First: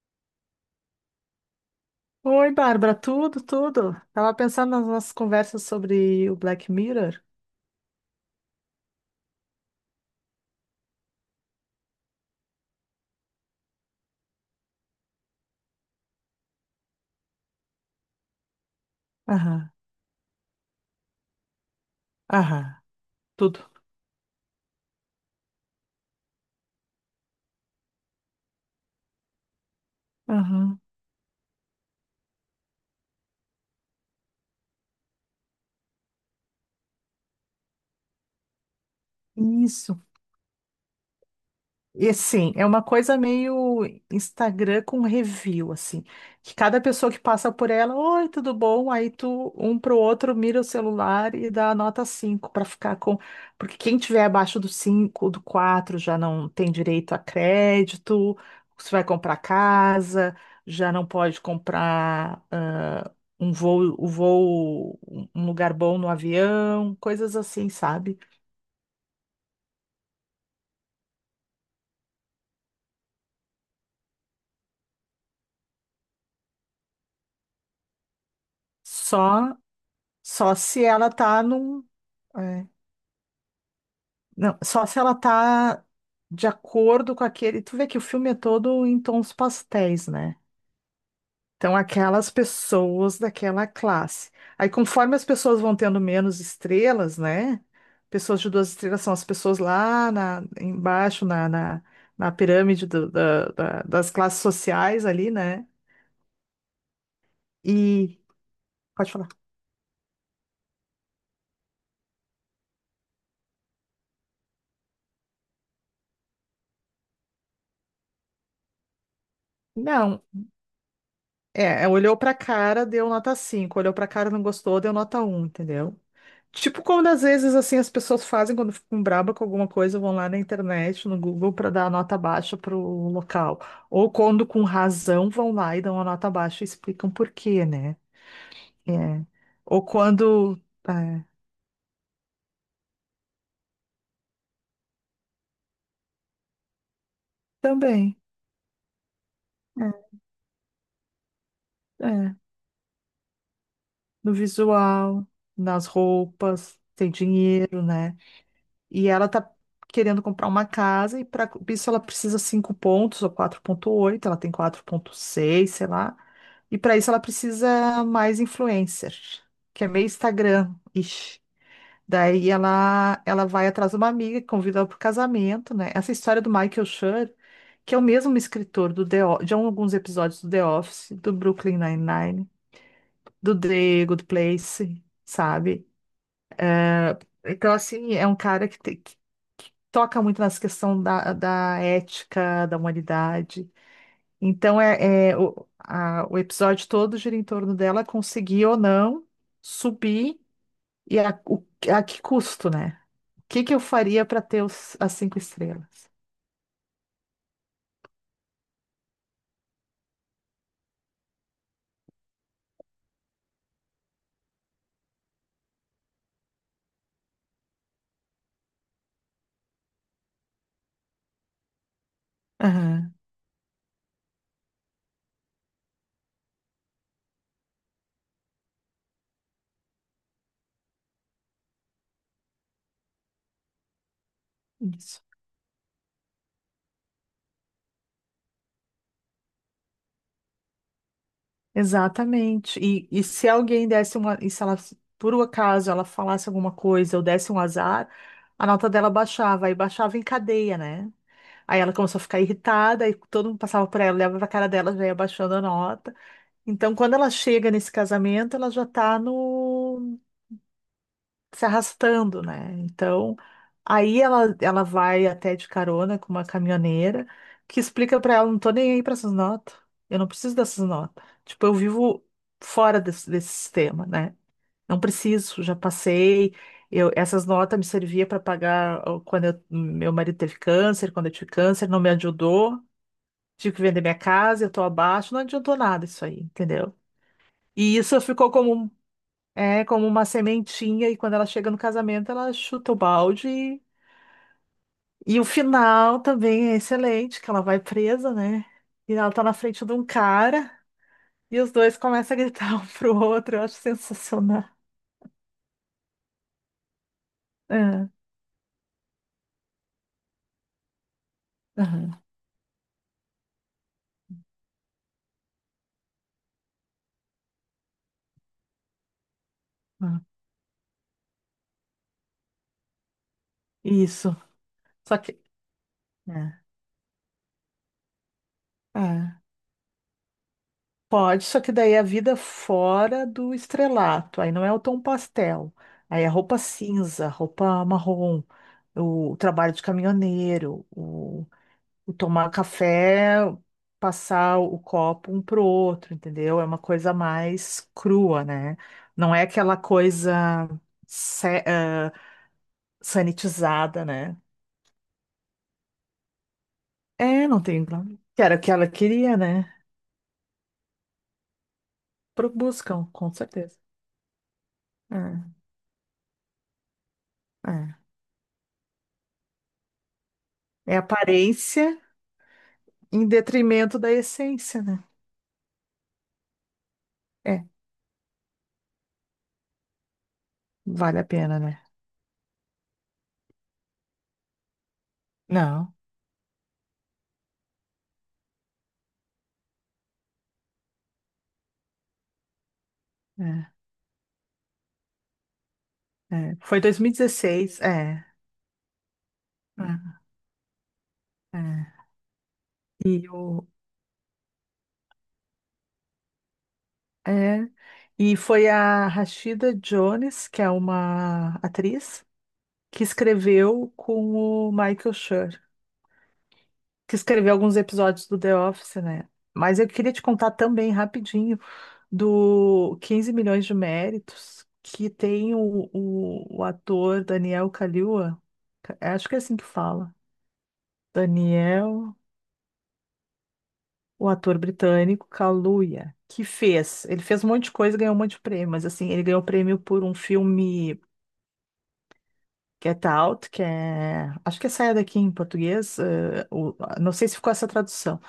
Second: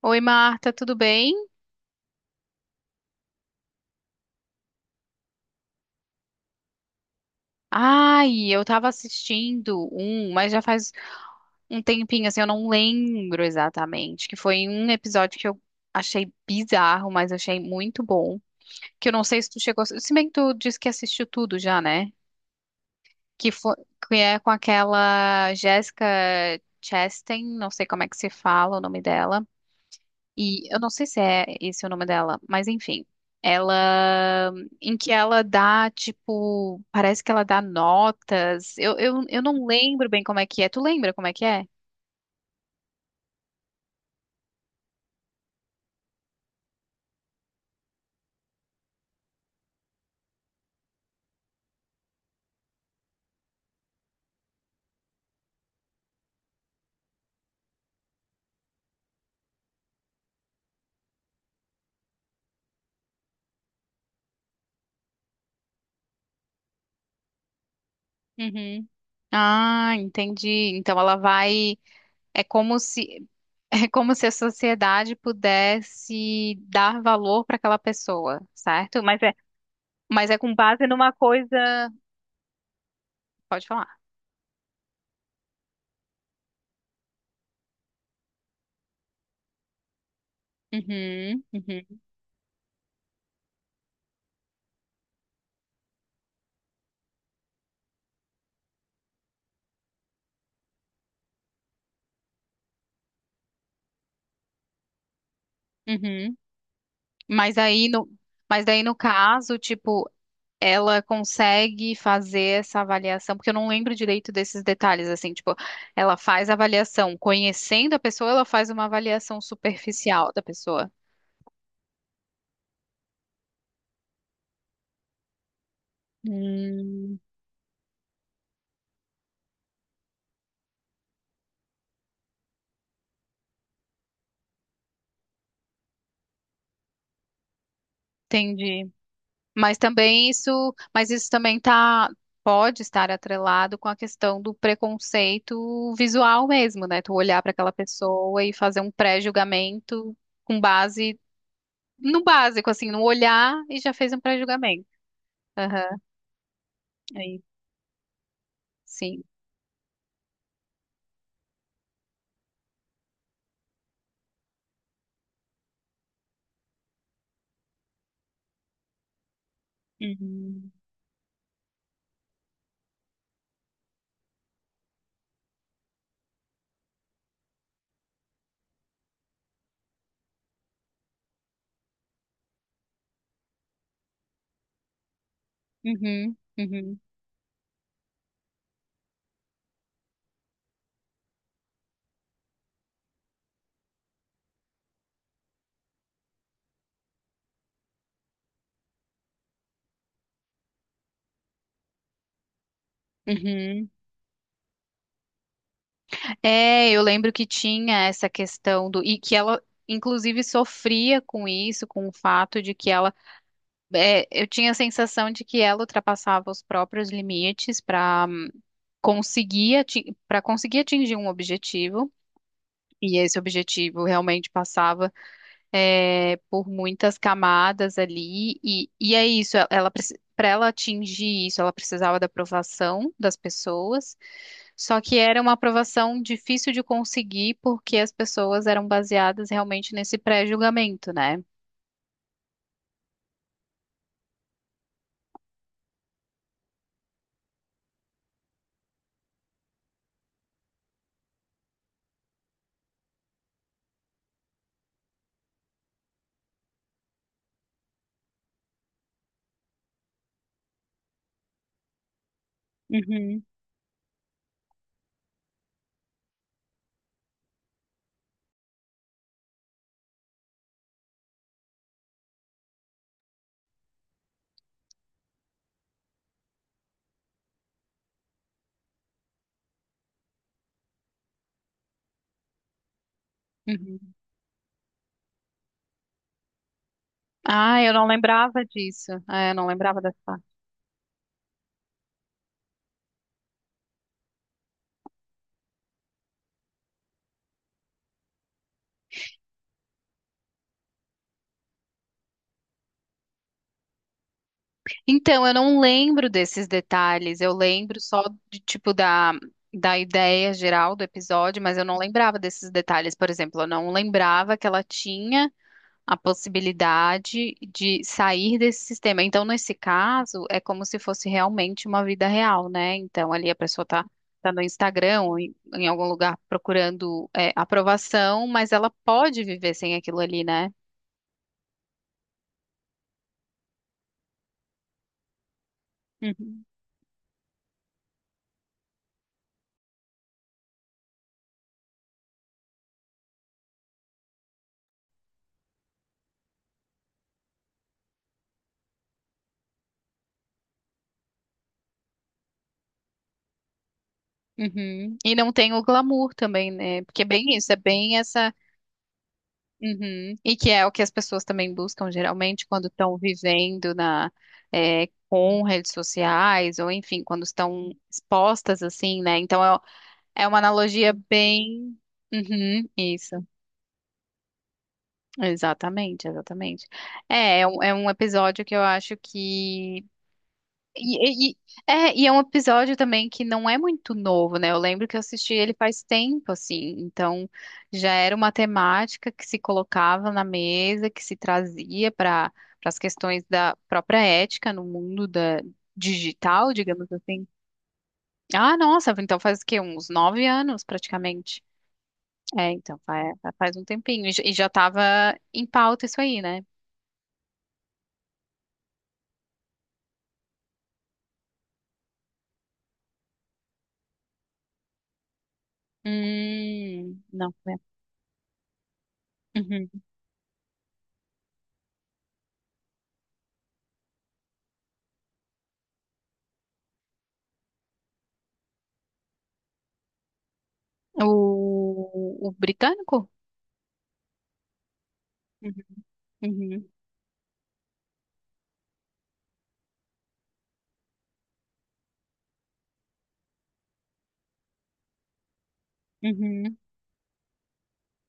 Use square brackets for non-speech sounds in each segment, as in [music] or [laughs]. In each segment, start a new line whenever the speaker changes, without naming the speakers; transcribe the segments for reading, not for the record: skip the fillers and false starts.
Oi, Marta, tudo bem?
Oi, Bárbara, tudo, tudo. Tava pensando nas nossas conversas sobre o Black Mirror.
Ai, eu tava assistindo um, mas já faz um tempinho, assim, eu não lembro exatamente, que foi um episódio que eu achei bizarro, mas achei muito bom, que eu não sei se tu
Aham,
chegou, se bem que tu disse que assistiu tudo já, né?
aham,
Que
tudo.
foi, que é com aquela Jessica Chastain, não sei como é que se fala o nome dela. E eu
Aham.
não sei se é esse o nome dela, mas enfim. Ela, em que ela dá, tipo, parece que ela dá notas. Eu não
Isso.
lembro bem como é que é. Tu lembra como é que é?
E assim, é uma coisa meio Instagram com review, assim, que cada pessoa que passa por ela, oi, tudo bom? Aí tu, um pro outro, mira o celular e dá a nota cinco para ficar com. Porque quem tiver abaixo do 5, do 4 já não tem direito a crédito, se vai comprar casa, já não pode comprar um lugar bom no avião, coisas assim, sabe?
Uhum. Ah, entendi. Então ela vai, é como se, [laughs] é como se a sociedade pudesse dar valor para aquela pessoa, certo?
Só,
Mas é com
só se
base
ela
numa
tá num.
coisa.
é,
Pode falar.
Não, só se ela tá de acordo com aquele. Tu vê que o filme é todo em tons pastéis, né?
Uhum.
Então,
Uhum.
aquelas pessoas daquela classe. Aí, conforme as pessoas vão tendo menos estrelas, né? Pessoas de duas estrelas são as pessoas lá na, embaixo, na pirâmide das classes sociais ali, né?
Uhum. Mas aí no,
E.
mas daí no
Pode falar.
caso, tipo, ela consegue fazer essa avaliação, porque eu não lembro direito desses detalhes, assim, tipo, ela faz a avaliação conhecendo a pessoa, ela faz uma avaliação
Não,
superficial da pessoa.
olhou pra cara, deu nota cinco. Olhou pra cara, não gostou, deu nota um, entendeu? Tipo quando
Hum,
às vezes assim as pessoas fazem quando ficam braba com alguma coisa, vão lá na internet, no Google para dar a nota baixa para o local. Ou quando com razão vão lá e dão a nota baixa e explicam por quê, né?
entendi.
É.
Mas
Ou
também
quando
isso, mas
é,
isso também tá, pode estar atrelado com a questão do preconceito visual mesmo, né? Tu olhar para aquela
também
pessoa e fazer um
é,
pré-julgamento com base no
é,
básico, assim, no olhar e já fez um
no
pré-julgamento.
visual, nas
Aham,
roupas, tem
aí,
dinheiro, né? E
sim.
ela tá querendo comprar uma casa e para isso ela precisa 5 pontos ou 4,8. Ela tem 4,6, sei lá. E para isso ela precisa mais influencer, que é meio
Uhum,
Instagram. -ish. Daí ela vai atrás de uma amiga que convida ela para o casamento, né? Essa história do Michael Schur, que é o mesmo escritor de alguns episódios do The Office, do Brooklyn Nine-Nine, do The Good Place, sabe?
uhum, uhum,
Então, assim, é um cara que toca muito nessa questão da, da ética, da humanidade. Então, o episódio todo gira em torno dela conseguir ou não subir e a que custo, né? O que que eu
uhum.
faria para ter as cinco estrelas?
É, eu lembro que tinha essa questão do. E que ela, inclusive, sofria com isso, com o fato de que ela. É, eu tinha a sensação de que ela ultrapassava os próprios limites conseguir, para conseguir atingir um objetivo.
Aham,
E esse objetivo realmente passava é, por muitas camadas ali, e é isso, ela, para ela atingir isso, ela precisava da aprovação das pessoas, só que
isso.
era uma aprovação difícil de conseguir porque as pessoas eram baseadas realmente nesse pré-julgamento, né?
Exatamente. E se alguém desse uma. E se ela, por um acaso, ela falasse alguma coisa ou desse um azar, a nota dela baixava e baixava em cadeia, né? Aí ela começou a ficar irritada, e todo mundo passava por ela, olhava pra cara dela, já ia baixando a nota. Então, quando ela chega nesse casamento, ela já tá no se arrastando, né?
Uhum,
Então,
uhum.
aí ela vai até de carona com uma caminhoneira, que explica pra ela, não tô nem aí pra essas notas, eu não preciso dessas notas. Tipo, eu vivo fora desse sistema, né? Não preciso, já passei. Eu, essas notas me servia para pagar ó, meu marido teve câncer, quando eu tive câncer, não me ajudou. Tive que vender
Uhum.
minha casa, eu tô abaixo, não adiantou nada isso aí, entendeu?
Ah, eu
E
não
isso ficou
lembrava
como,
disso. Ah, eu não lembrava
como uma
dessa.
sementinha, e quando ela chega no casamento, ela chuta o balde. E o final também é excelente, que ela vai presa, né? E ela tá na frente de um cara, e os dois começam a gritar [laughs] um pro outro, eu acho sensacional.
Então, eu não lembro desses detalhes, eu lembro
É,
só de tipo da, da ideia geral do episódio, mas eu não
aham,
lembrava desses detalhes. Por exemplo, eu não lembrava que ela tinha a possibilidade de sair desse sistema. Então, nesse
aham.
caso, é como se fosse realmente uma vida real, né? Então, ali a pessoa tá,
Isso.
tá no
Só
Instagram ou
que.
em, em algum lugar procurando, é, aprovação, mas ela
É, é.
pode viver sem aquilo ali, né?
Pode, só que daí é a vida fora do estrelato, aí não é o tom pastel, aí é roupa
Uhum.
cinza, roupa marrom, o trabalho de caminhoneiro, o tomar café, passar o copo um pro outro, entendeu? É uma coisa mais crua, né? Não é aquela coisa se- ah, sanitizada, né?
Uhum. E não tem o glamour também, né? Porque é
É,
bem
não
isso, é
tem.
bem
Que
essa.
era o que ela queria, né?
Uhum. E que é o que as pessoas também buscam geralmente quando
Buscam,
estão
com certeza.
vivendo na, é,
É,
com redes sociais, ou enfim, quando estão
é.
expostas assim, né? Então é, é uma
É
analogia bem.
aparência.
Uhum,
Em
isso,
detrimento da essência, né?
exatamente, exatamente. É,
É,
é um episódio que eu acho que
vale a
E, e-
pena, né?
é, e é um episódio também que não é muito novo, né? Eu lembro que eu assisti ele
Não,
faz tempo, assim. Então, já era uma temática que se colocava na mesa, que se trazia para para as questões
é,
da própria ética no mundo da
é.
digital,
Foi
digamos
2016
assim. Ah, nossa, então faz o quê? Uns
é,
9 anos,
é.
praticamente. É, então,
E
faz, um tempinho. E, e já estava em pauta isso aí, né?
é, foi a Rashida Jones, que é uma atriz, que escreveu com o Michael Schur, que escreveu
Não, né?
alguns episódios do The Office, né? Mas eu
Uhum.
queria te contar também rapidinho do 15 milhões de méritos que tem o ator Daniel Kaluuya, acho que é assim que fala Daniel,
O britânico?
o ator britânico Kaluuya,
Uhum,
ele fez um monte de coisa, e ganhou um monte de prêmio, mas assim, ele ganhou prêmio por um filme Get Out, que é, acho que é Saia Daqui em português,
uhum.
não sei se ficou essa tradução,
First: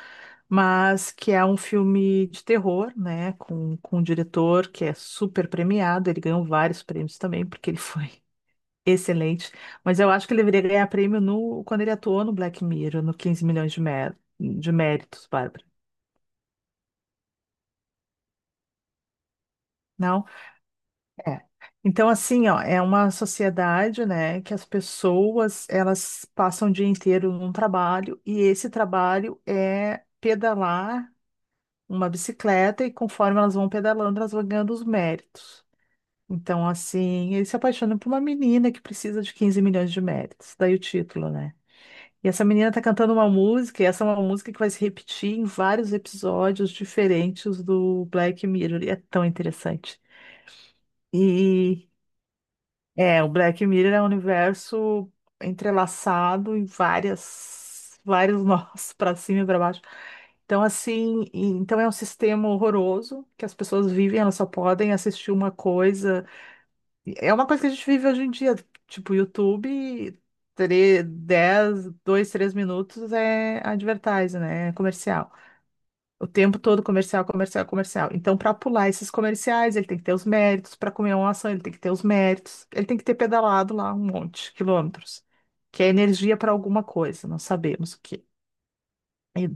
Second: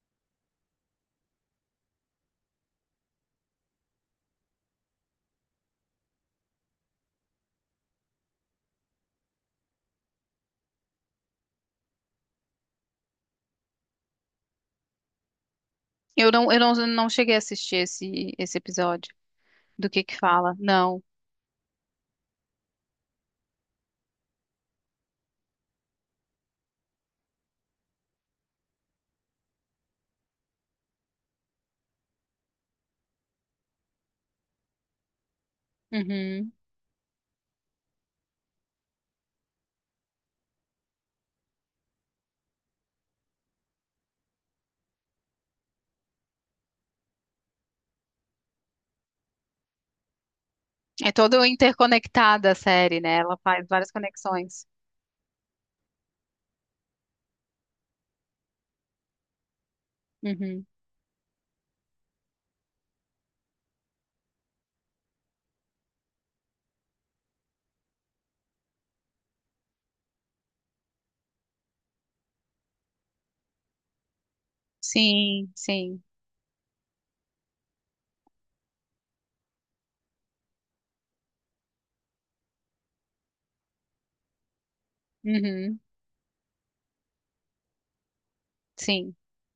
mas que é um filme de terror, né, com um diretor que é super premiado, ele ganhou vários prêmios também, porque ele foi [laughs] excelente, mas eu acho que ele deveria ganhar prêmio no, quando ele atuou no Black Mirror, no 15 milhões de méritos, Bárbara.
Eu não cheguei a assistir esse, esse episódio. Do que
Não?
fala? Não.
É. Então, assim, ó, é uma sociedade, né, que as pessoas, elas passam o dia inteiro num trabalho e esse trabalho é pedalar uma bicicleta e conforme elas vão pedalando, elas vão ganhando os méritos.
Uhum.
Então, assim, ele se apaixona por uma menina que precisa de 15 milhões de méritos, daí o título, né? E essa menina tá cantando uma música, e essa é uma música que vai se repetir em vários episódios diferentes do Black Mirror, e é tão interessante.
É toda
E
interconectada a série, né?
O
Ela
Black
faz várias
Mirror é um
conexões.
universo entrelaçado em vários nós [laughs] para cima e para baixo. Então,
Uhum.
assim, então é um sistema horroroso que as pessoas vivem, elas só podem assistir uma coisa. E é uma coisa que a gente vive hoje em dia, tipo YouTube, 10, 2, 3 minutos é advertising, né? É comercial.
Sim, sim.
O tempo todo comercial, comercial, comercial. Então, para pular esses comerciais, ele tem que ter os méritos. Para comer uma ação, ele tem que ter os méritos. Ele tem que ter pedalado lá um monte de quilômetros,
Uhum,
que é energia para alguma coisa, não sabemos o quê.
sim.
E,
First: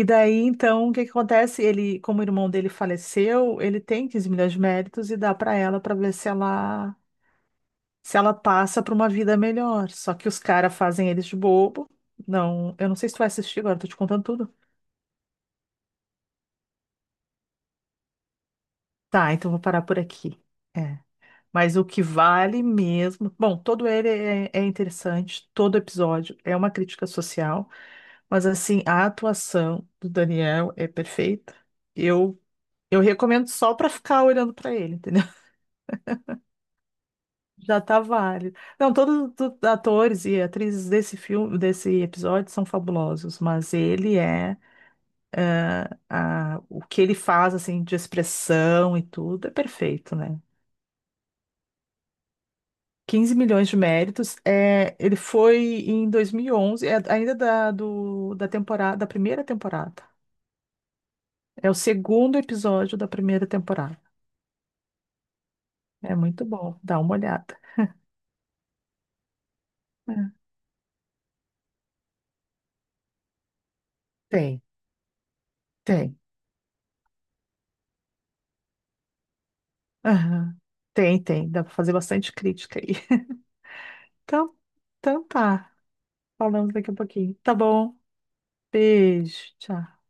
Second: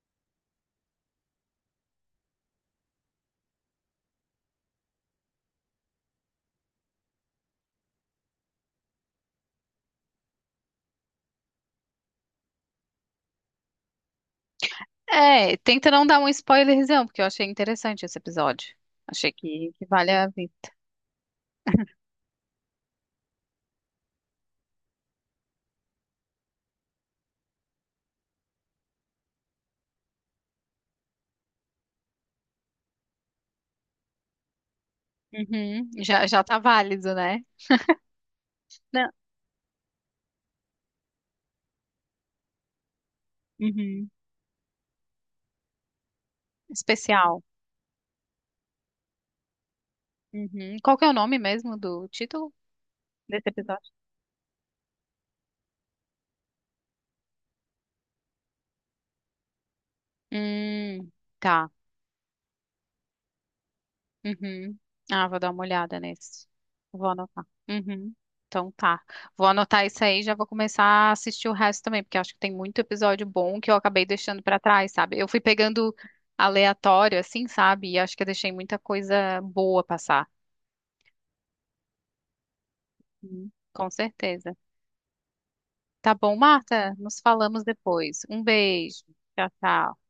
e daí, então, o que que acontece? Ele, como o irmão dele faleceu, ele tem 15 milhões de méritos e dá para ela para ver se ela passa para uma vida melhor. Só que os caras fazem eles de bobo. Não, eu não sei se tu vai assistir agora, tô te contando tudo.
É, tenta não dar um spoilerzão, porque eu achei interessante esse episódio. Achei
Tá, então vou parar
que
por
vale a
aqui.
vida.
É. Mas o que vale mesmo. Bom, todo ele é interessante, todo episódio é uma crítica social, mas assim, a atuação do Daniel é perfeita. Eu, eu recomendo só para ficar olhando para ele, entendeu? [laughs]
Uhum. Já, já tá válido, né?
Já tá válido. Não,
Não.
todos os atores e atrizes desse filme, desse episódio são fabulosos, mas
Uhum.
ele é, o que ele
Especial.
faz assim de expressão e tudo é perfeito, né?
Uhum. Qual que é o nome mesmo do título
quinze
desse
milhões de
episódio?
méritos. É, ele foi em 2011, é ainda da, da temporada, da primeira temporada.
Hum,
É
tá.
o segundo episódio da primeira temporada.
Uhum. Ah, vou dar uma olhada
É muito
nesse.
bom, dá
Vou
uma
anotar.
olhada.
Uhum. Então tá. Vou anotar isso aí e já
É.
vou começar a assistir o resto também, porque acho que tem muito episódio bom que eu acabei deixando pra
Tem,
trás, sabe? Eu fui pegando
tem.
aleatório, assim, sabe? E acho que eu deixei muita coisa boa passar.
Aham. Tem, tem. Dá para fazer bastante crítica aí. [laughs]
Uhum. Com certeza.
Então, então tá.
Tá bom,
Falamos daqui
Marta?
a
Nos
pouquinho. Tá
falamos
bom.
depois. Um beijo. Tchau,
Beijo.
tchau.
Tchau.